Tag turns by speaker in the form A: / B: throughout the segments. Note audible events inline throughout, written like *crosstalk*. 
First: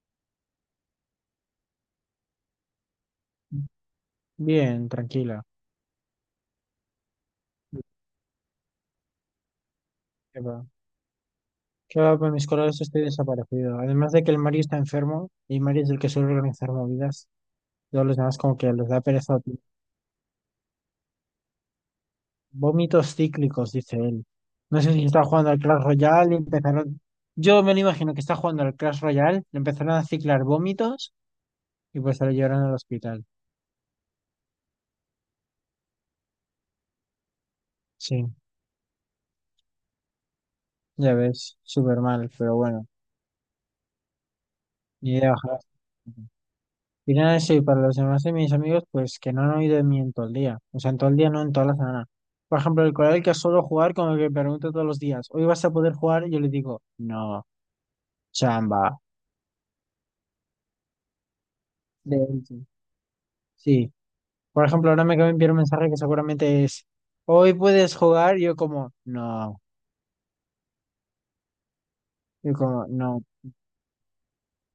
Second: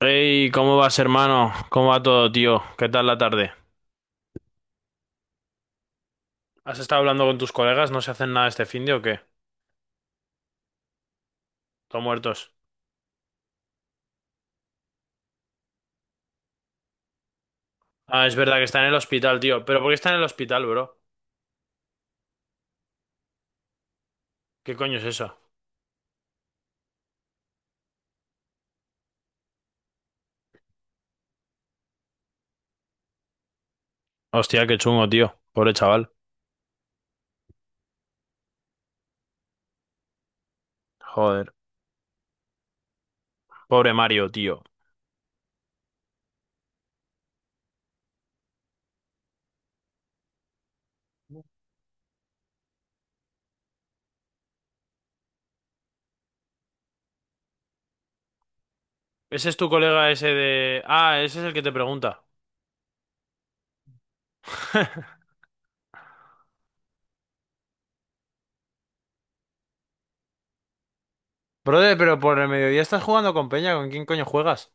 A: Hey, ¿cómo vas, hermano? ¿Cómo va todo, tío? ¿Qué tal la tarde?
B: Bien, tranquila.
A: ¿Has estado hablando con tus colegas? ¿No se hacen nada este finde o qué?
B: ¿Qué va? ¿Qué
A: ¿Todos
B: va? Con mis
A: muertos?
B: colores estoy desaparecido. Además de que el Mario está enfermo y Mario es el que suele organizar movidas, todos los
A: Ah, es
B: demás como
A: verdad que
B: que
A: está en
B: les
A: el
B: da pereza.
A: hospital, tío. ¿Pero por qué está en el hospital, bro?
B: Vómitos cíclicos, dice él.
A: ¿Qué
B: No sé
A: coño
B: si
A: es
B: está
A: eso?
B: jugando al Clash Royale y empezaron... Yo me lo imagino que está jugando al Clash Royale, le empezaron a ciclar vómitos y pues se lo llevaron al hospital.
A: Hostia, qué chungo, tío. Pobre chaval.
B: Sí, ya
A: Joder.
B: ves, súper mal, pero bueno,
A: Pobre Mario, tío.
B: ni idea, ojalá. Y nada, sí, para los demás de mis amigos, pues que no han oído de mí en todo el día. O sea, en todo el día, no en toda la semana. Por ejemplo, el colega que suelo jugar, como que me pregunta todos los días, ¿hoy vas a poder jugar? Y yo le digo, no, chamba.
A: ¿Ese es tu colega ese de... Ah, ese es el que te
B: De
A: pregunta.
B: hecho, sí. Por ejemplo, ahora me acaba de
A: *laughs*
B: enviar un mensaje que seguramente es, ¿hoy puedes jugar? Y yo como, no.
A: Brother, pero por el
B: Yo
A: mediodía
B: como,
A: estás
B: no.
A: jugando con Peña. ¿Con quién coño juegas?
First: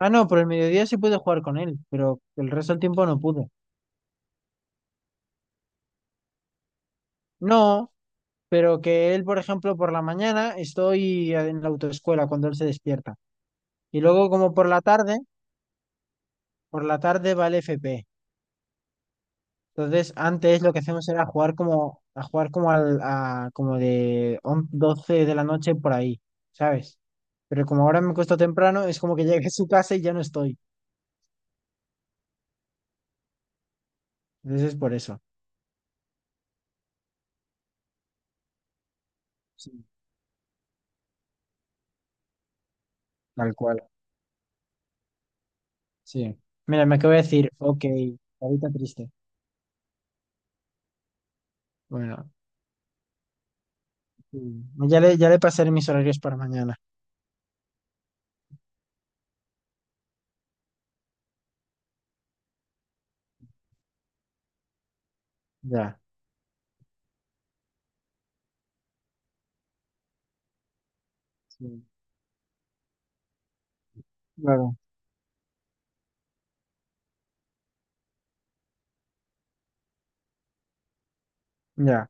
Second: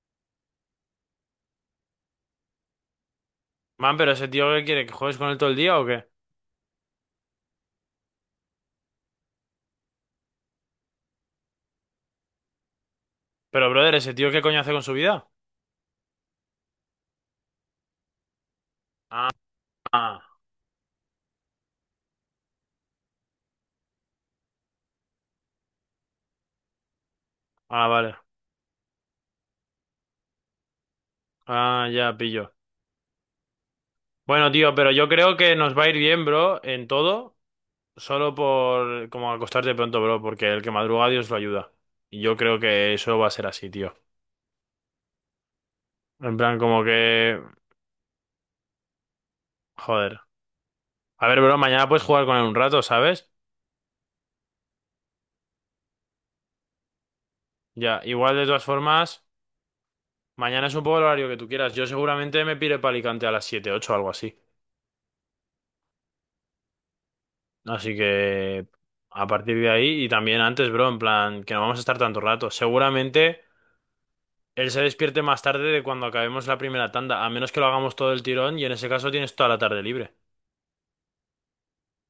B: Ah, no, por el mediodía sí pude jugar con él, pero el resto del tiempo no pude.
A: Man, pero ese tío, ¿qué quiere? ¿Que juegues con él todo el día o qué?
B: No, pero que él, por ejemplo, por la mañana estoy en la autoescuela cuando él se despierta.
A: Pero, brother,
B: Y
A: ¿ese
B: luego
A: tío qué
B: como
A: coño hace con su vida?
B: por la tarde va el FP.
A: Ah,
B: Entonces
A: ah,
B: antes lo que hacemos era jugar como, a jugar como al, a, como de on- 12 de la noche por ahí, ¿sabes? Pero como
A: ah,
B: ahora me
A: vale.
B: cuesta temprano, es como que *laughs* llegué a su casa y ya no estoy.
A: Ah, ya pillo. Bueno,
B: Entonces es
A: tío, pero
B: por
A: yo
B: eso.
A: creo que nos va a ir bien, bro, en todo, solo por como acostarte
B: Sí,
A: pronto, bro, porque el que madruga Dios lo ayuda. Y yo creo que eso va a ser
B: tal
A: así,
B: cual.
A: tío.
B: Sí.
A: En plan, como
B: Mira, me acabo de
A: que...
B: decir, ok, ahorita triste.
A: Joder. A ver, bro, mañana puedes jugar
B: Bueno,
A: con él un rato, ¿sabes?
B: sí. Ya le pasaré mis horarios para mañana.
A: Ya, igual de todas formas, mañana es un poco el horario que tú quieras. Yo seguramente me pire para Alicante a las 7, 8, algo así.
B: Ya.
A: Así que... A partir de ahí y también antes, bro, en plan, que no vamos a
B: Sí.
A: estar tanto rato. Seguramente... Él
B: Claro.
A: se despierte más tarde de cuando acabemos la primera tanda, a menos que lo hagamos todo el tirón y en ese caso tienes toda la tarde libre.
B: Ya.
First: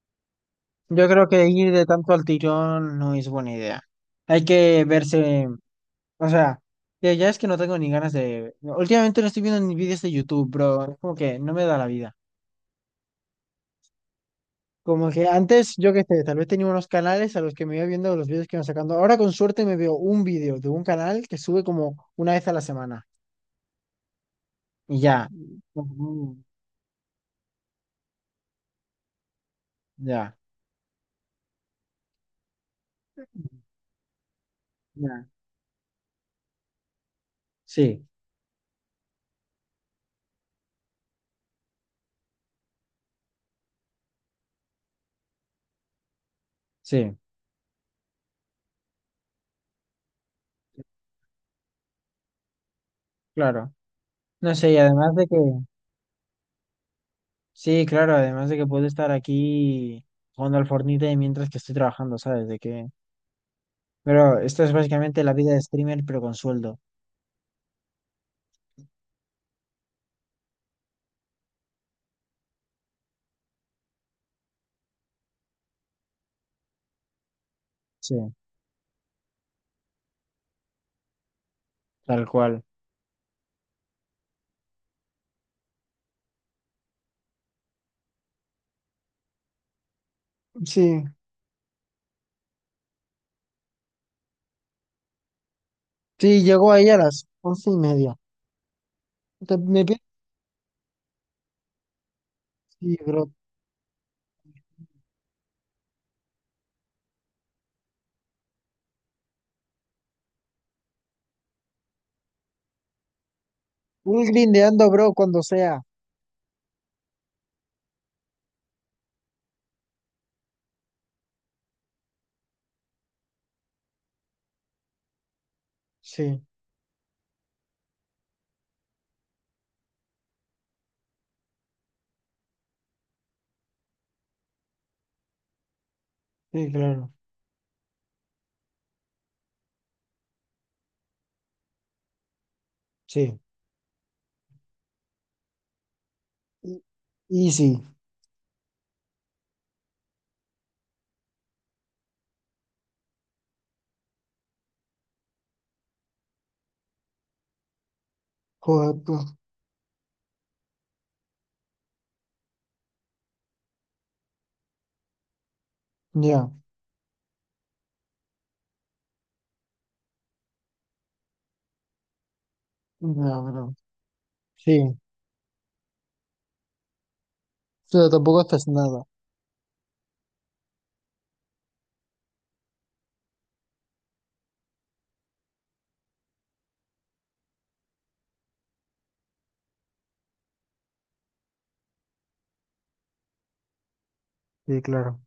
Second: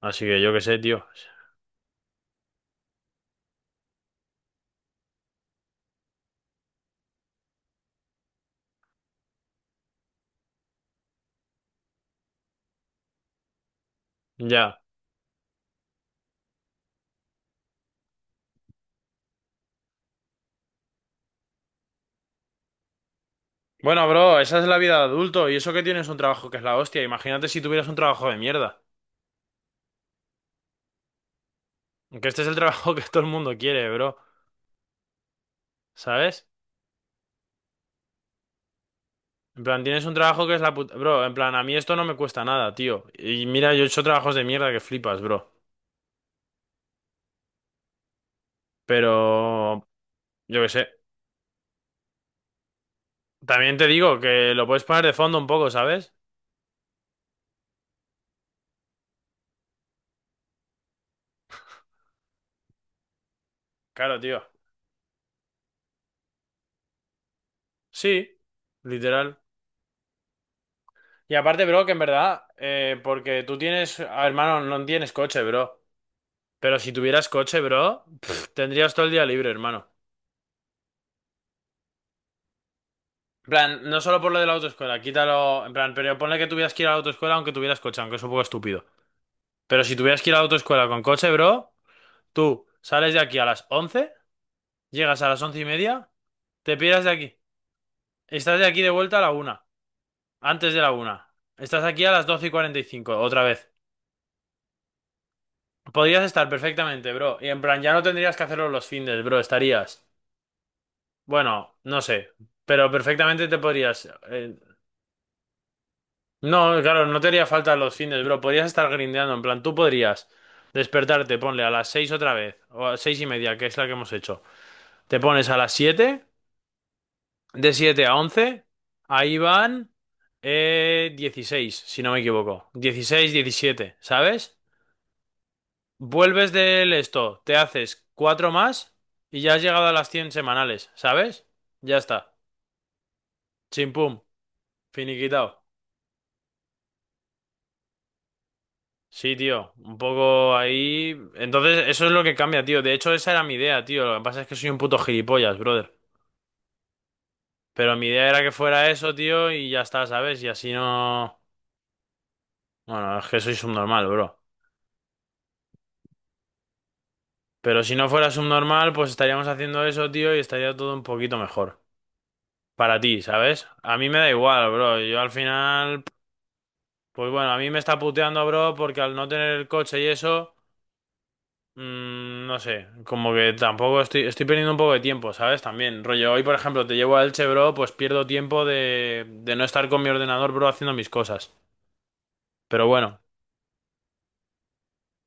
A: Así que yo qué sé, tío.
B: Yo creo que ir de tanto al tirón no es buena idea. Hay que verse, o sea, ya es que no tengo ni ganas de... Últimamente no estoy viendo ni vídeos de YouTube, bro. Es como que no me da la vida.
A: Ya.
B: Como que antes, yo qué sé, tal vez tenía unos canales a los que me iba viendo los vídeos que iban sacando. Ahora con suerte me veo un vídeo de un canal que sube como una vez a la semana.
A: Bueno, bro, esa es la vida
B: Y
A: de
B: ya.
A: adulto y eso que tienes un
B: Ujú.
A: trabajo que es la hostia. Imagínate si tuvieras un trabajo de mierda.
B: Ya.
A: Que este es el trabajo *laughs* que todo el mundo quiere, bro.
B: Ya.
A: ¿Sabes?
B: Sí,
A: En plan, tienes un trabajo que es la puta... Bro, en plan, a mí esto no me cuesta nada, tío. Y mira, yo he hecho trabajos de mierda que flipas, bro.
B: sí,
A: Pero... Yo qué sé.
B: claro.
A: También te digo que
B: No
A: lo
B: sé, y
A: puedes poner de
B: además de que...
A: fondo un poco, ¿sabes?
B: Sí, claro, además de que puedo estar aquí jugando al Fortnite mientras que estoy trabajando, ¿sabes? De que...
A: Claro,
B: Pero
A: tío.
B: esto es básicamente la vida de streamer, pero con sueldo.
A: Sí, literal. Y aparte, bro, que en verdad, porque tú tienes, hermano, no tienes coche, bro. Pero si tuvieras coche, bro,
B: Sí,
A: tendrías todo el día libre, hermano.
B: tal cual.
A: En plan, no solo por lo de la autoescuela, quítalo, en plan, pero ponle que tuvieras que ir a la autoescuela aunque tuvieras coche, aunque es un poco estúpido. Pero si tuvieras que ir a la autoescuela con
B: Sí,
A: coche, bro, tú sales de aquí a las 11, llegas a las 11:30,
B: sí, llegó
A: te
B: ahí a
A: piras de
B: las
A: aquí.
B: once y media.
A: Estás de aquí de vuelta a la
B: Te-
A: una,
B: me pi-
A: antes de la 1. Estás aquí a las doce y cuarenta y
B: sí,
A: cinco,
B: bro.
A: otra vez. Podrías estar perfectamente, bro. Y en plan, ya no tendrías que hacerlo los fines, bro. Estarías. Bueno, no sé. Pero perfectamente te podrías.
B: Un grindeando, bro, cuando sea.
A: No, claro, no te haría falta los fines, bro. Podrías estar grindeando. En plan, tú podrías despertarte, ponle a las 6 otra vez. O a 6:30, que es la que hemos hecho. Te pones a las 7.
B: Sí,
A: De 7 a 11. Ahí van. 16, si no me equivoco. 16, 17, ¿sabes? Vuelves
B: sí,
A: del
B: claro.
A: esto, te haces cuatro más y ya has llegado a las 100 semanales, ¿sabes? Ya está.
B: Sí,
A: Chimpum, finiquitado.
B: Y- easy.
A: Sí, tío, un poco ahí. Entonces, eso es lo que cambia, tío. De hecho, esa era mi idea, tío. Lo que pasa es que soy un puto gilipollas, brother. Pero mi idea era que fuera
B: Joder,
A: eso,
B: pues,
A: tío, y ya está, ¿sabes? Y así no. Bueno, es que soy subnormal, bro.
B: ya,
A: Pero si no fuera subnormal, pues estaríamos haciendo eso, tío, y estaría todo un poquito mejor. Para ti,
B: ya,
A: ¿sabes?
B: bro.
A: A mí me da igual,
B: Sí,
A: bro. Yo al final. Pues bueno, a mí me está
B: pero tampoco
A: puteando,
B: estás
A: bro,
B: nada.
A: porque al no tener el coche y eso, no sé, como que tampoco estoy, perdiendo un poco de tiempo, ¿sabes? También, rollo, hoy por ejemplo te llevo a Elche, bro, pues pierdo tiempo de no estar con mi ordenador, bro, haciendo mis cosas. Pero bueno,
B: Sí, claro.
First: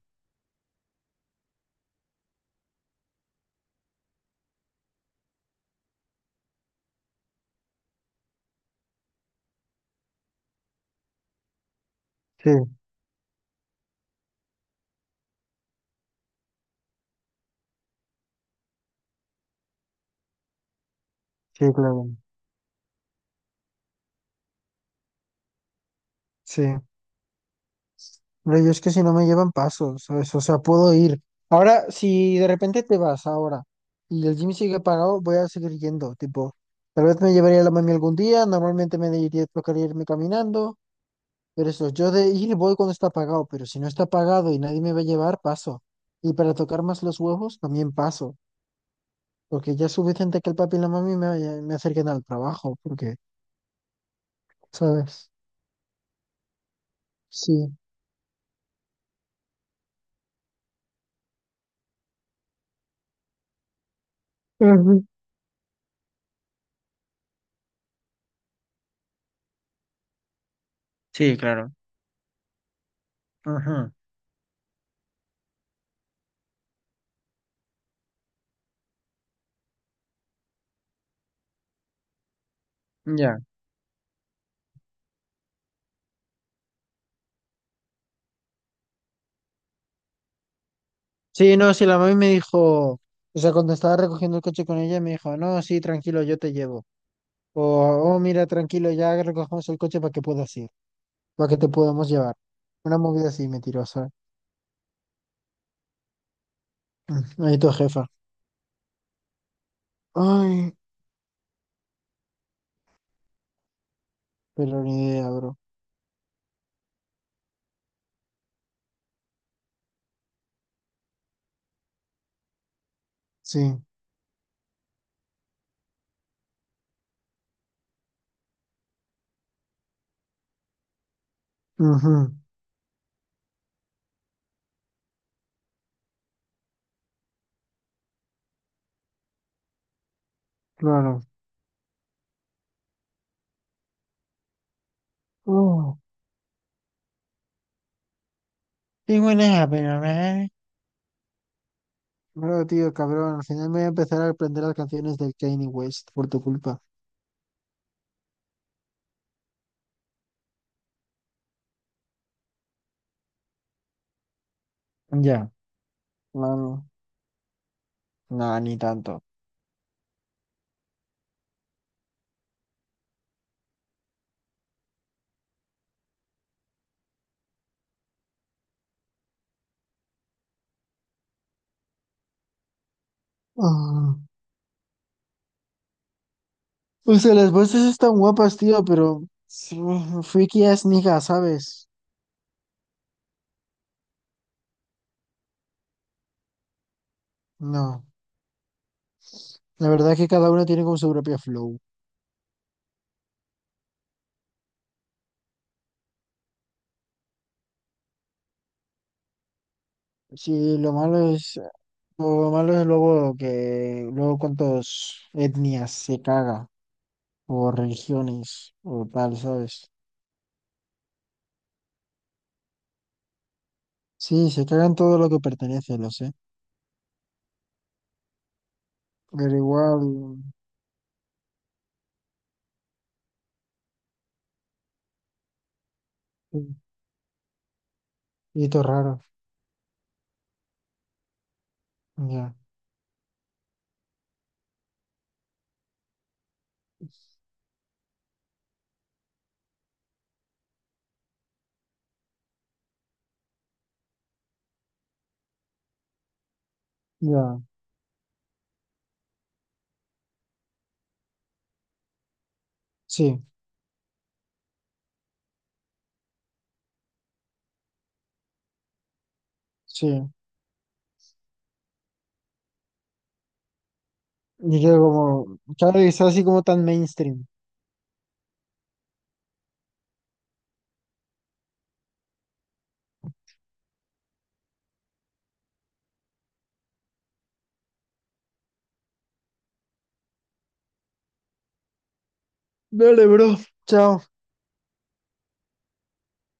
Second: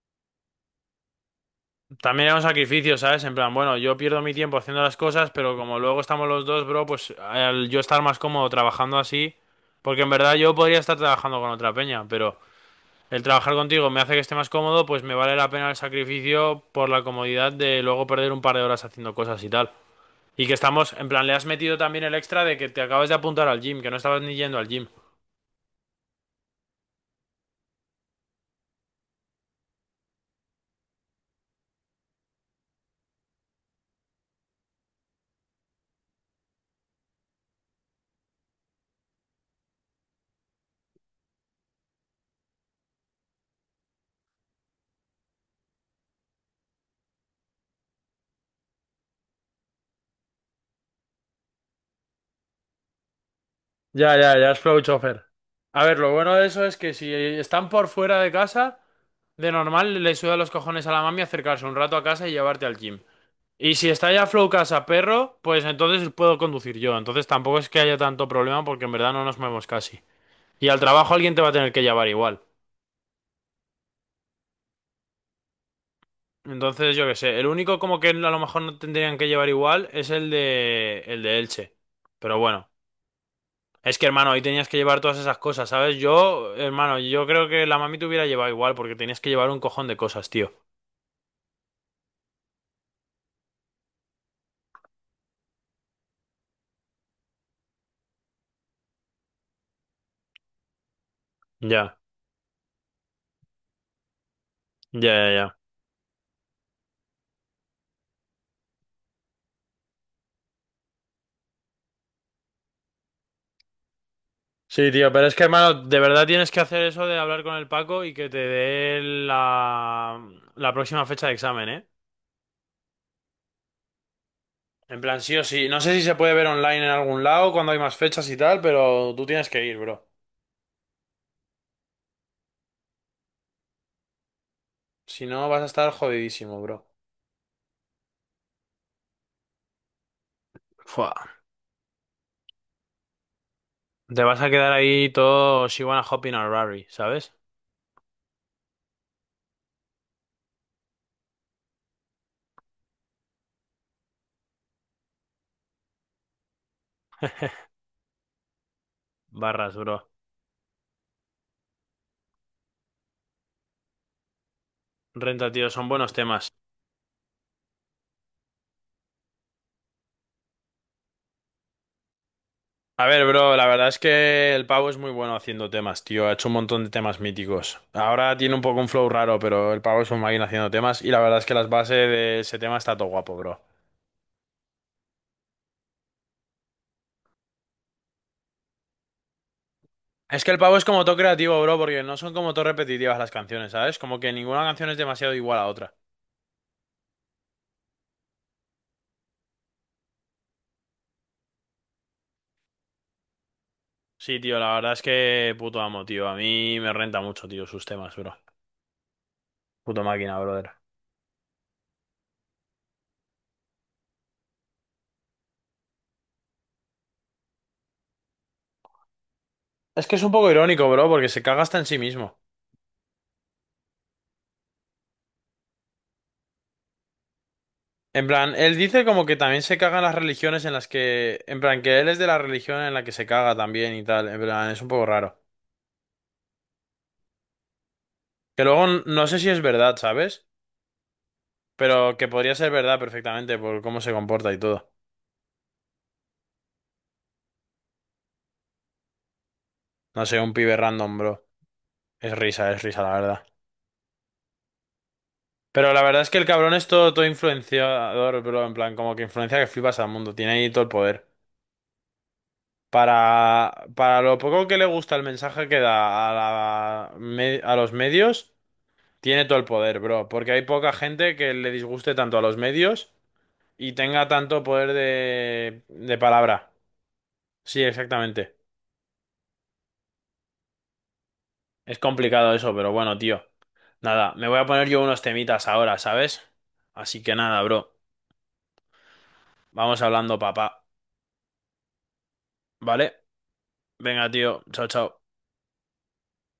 A: también es un sacrificio, ¿sabes? En plan, bueno, yo pierdo mi tiempo haciendo las cosas, pero como luego estamos los dos, bro, pues al yo estar más cómodo trabajando así, porque en verdad yo podría estar trabajando con otra peña, pero...
B: Sí,
A: El trabajar contigo me hace que esté más cómodo, pues me vale la pena el sacrificio por la comodidad de luego perder un par de horas haciendo cosas y tal. Y que estamos, en plan, le has
B: sí,
A: metido también
B: claro.
A: el extra de que te acabas de apuntar al gym, que no estabas ni yendo al gym.
B: Sí. Pero yo es que si no me llevan pasos, ¿sabes? O sea, puedo ir. Ahora, si de repente te vas ahora y el gym sigue pagado, voy a seguir yendo. Tipo, tal vez me llevaría la mami algún día, normalmente me diría, tocaría irme caminando, pero eso, yo de ir voy cuando está pagado, pero si no está pagado y nadie me va a llevar, paso. Y para tocar más los huevos, también paso, porque ya es suficiente que el papi y la mami me, me acerquen al trabajo, porque,
A: Ya, ya, ya es flow chofer.
B: ¿sabes?
A: A ver, lo bueno de eso es que si están
B: Sí.
A: por fuera de casa, de normal le suda los cojones a la mami acercarse un rato a casa y llevarte al gym. Y si está ya flow casa
B: Ujú.
A: perro, pues entonces puedo conducir yo. Entonces tampoco es que haya tanto problema porque en verdad no nos movemos casi. Y al trabajo
B: Sí,
A: alguien te va a tener
B: claro.
A: que llevar igual.
B: Ajá.
A: Entonces, yo qué sé, el único como que a lo mejor no tendrían que llevar igual es el de Elche. Pero bueno,
B: Ya.
A: es que hermano, ahí tenías que llevar todas esas cosas, ¿sabes? Yo, hermano, yo creo que la mami te hubiera llevado igual porque tenías que llevar un cojón de cosas, tío.
B: Sí, no, sí, la mami me dijo, o sea, cuando estaba recogiendo el coche con ella, me dijo, no, sí, tranquilo, yo te llevo. O, oh, mira, tranquilo, ya recogemos el coche para que puedas ir, para que te
A: Ya,
B: podamos llevar. Una movida así mentirosa.
A: ya, ya, ya.
B: Mm, ahí tu jefa. Ay, pero
A: Sí,
B: ni
A: tío, pero
B: idea,
A: es que
B: bro.
A: hermano, de verdad tienes que hacer eso de hablar con el Paco y que te dé la próxima fecha de examen, ¿eh?
B: Sí,
A: En plan, sí o sí. No sé si se puede ver online en algún lado cuando hay más fechas y tal, pero tú tienes que ir, bro.
B: ujú,
A: Si no, vas a estar jodidísimo, bro. Fua,
B: claro.
A: te vas a quedar ahí todo She
B: Uh,
A: Wanna Hop in a Rari, ¿sabes?
B: qué buena, pero, ¿eh? Bro, tío, cabrón, al final me voy a empezar a aprender las canciones del Kanye West por tu culpa.
A: Barras, bro.
B: Ya.
A: Renta, tío, son buenos temas.
B: Claro. No, ni tanto.
A: A ver, bro, la verdad es que el pavo es muy bueno haciendo temas, tío. Ha hecho un montón de temas míticos. Ahora tiene un poco un flow raro, pero el pavo es un máquina haciendo temas. Y la verdad es que las bases de ese tema está todo guapo, bro.
B: Ah. O sea, las voces están guapas, tío, pero sí,
A: Es que el
B: friki
A: pavo
B: es
A: es como todo
B: niga,
A: creativo, bro,
B: ¿sabes?
A: porque no son como todo repetitivas las canciones, ¿sabes? Como que ninguna canción es demasiado igual a otra.
B: No, la verdad es que cada una tiene como su propio flow.
A: Sí, tío, la verdad es que puto amo, tío. A mí me renta mucho, tío, sus temas, bro. Puto máquina, brother.
B: Sí, lo malo es luego que luego cuántas etnias se caga, o religiones, o tal, ¿sabes?
A: Es que es un poco irónico, bro, porque se caga hasta en sí mismo.
B: Sí, se cagan todo lo que pertenece, lo sé.
A: En plan, él dice como que
B: Pero
A: también se
B: igual,
A: cagan las religiones en las que... En plan, que él es de la religión en la que se caga también y tal. En plan, es un poco raro.
B: sí, y todo raro,
A: No sé si es verdad, ¿sabes? Pero que
B: ya.
A: podría ser verdad perfectamente por cómo se comporta y todo. No sé, un pibe random, bro. Es risa, la verdad. Pero la verdad es que el cabrón es todo, todo
B: Ya,
A: influenciador, bro. En plan, como que influencia que flipas al mundo. Tiene ahí todo el poder.
B: sí,
A: Para lo poco que le gusta el mensaje que da a, a los medios, tiene todo el poder, bro.
B: sí.
A: Porque hay poca gente que le disguste tanto a los medios y tenga tanto
B: Y
A: poder
B: yo como,
A: de,
B: claro, y
A: de
B: está así como
A: palabra.
B: tan mainstream.
A: Sí, exactamente. Es complicado eso, pero bueno, tío. Nada, me voy a poner yo unos temitas ahora, ¿sabes? Así que nada, bro. Vamos hablando, papá. ¿Vale?
B: Dale, bro. Chao.
A: Venga, tío. Chao, chao.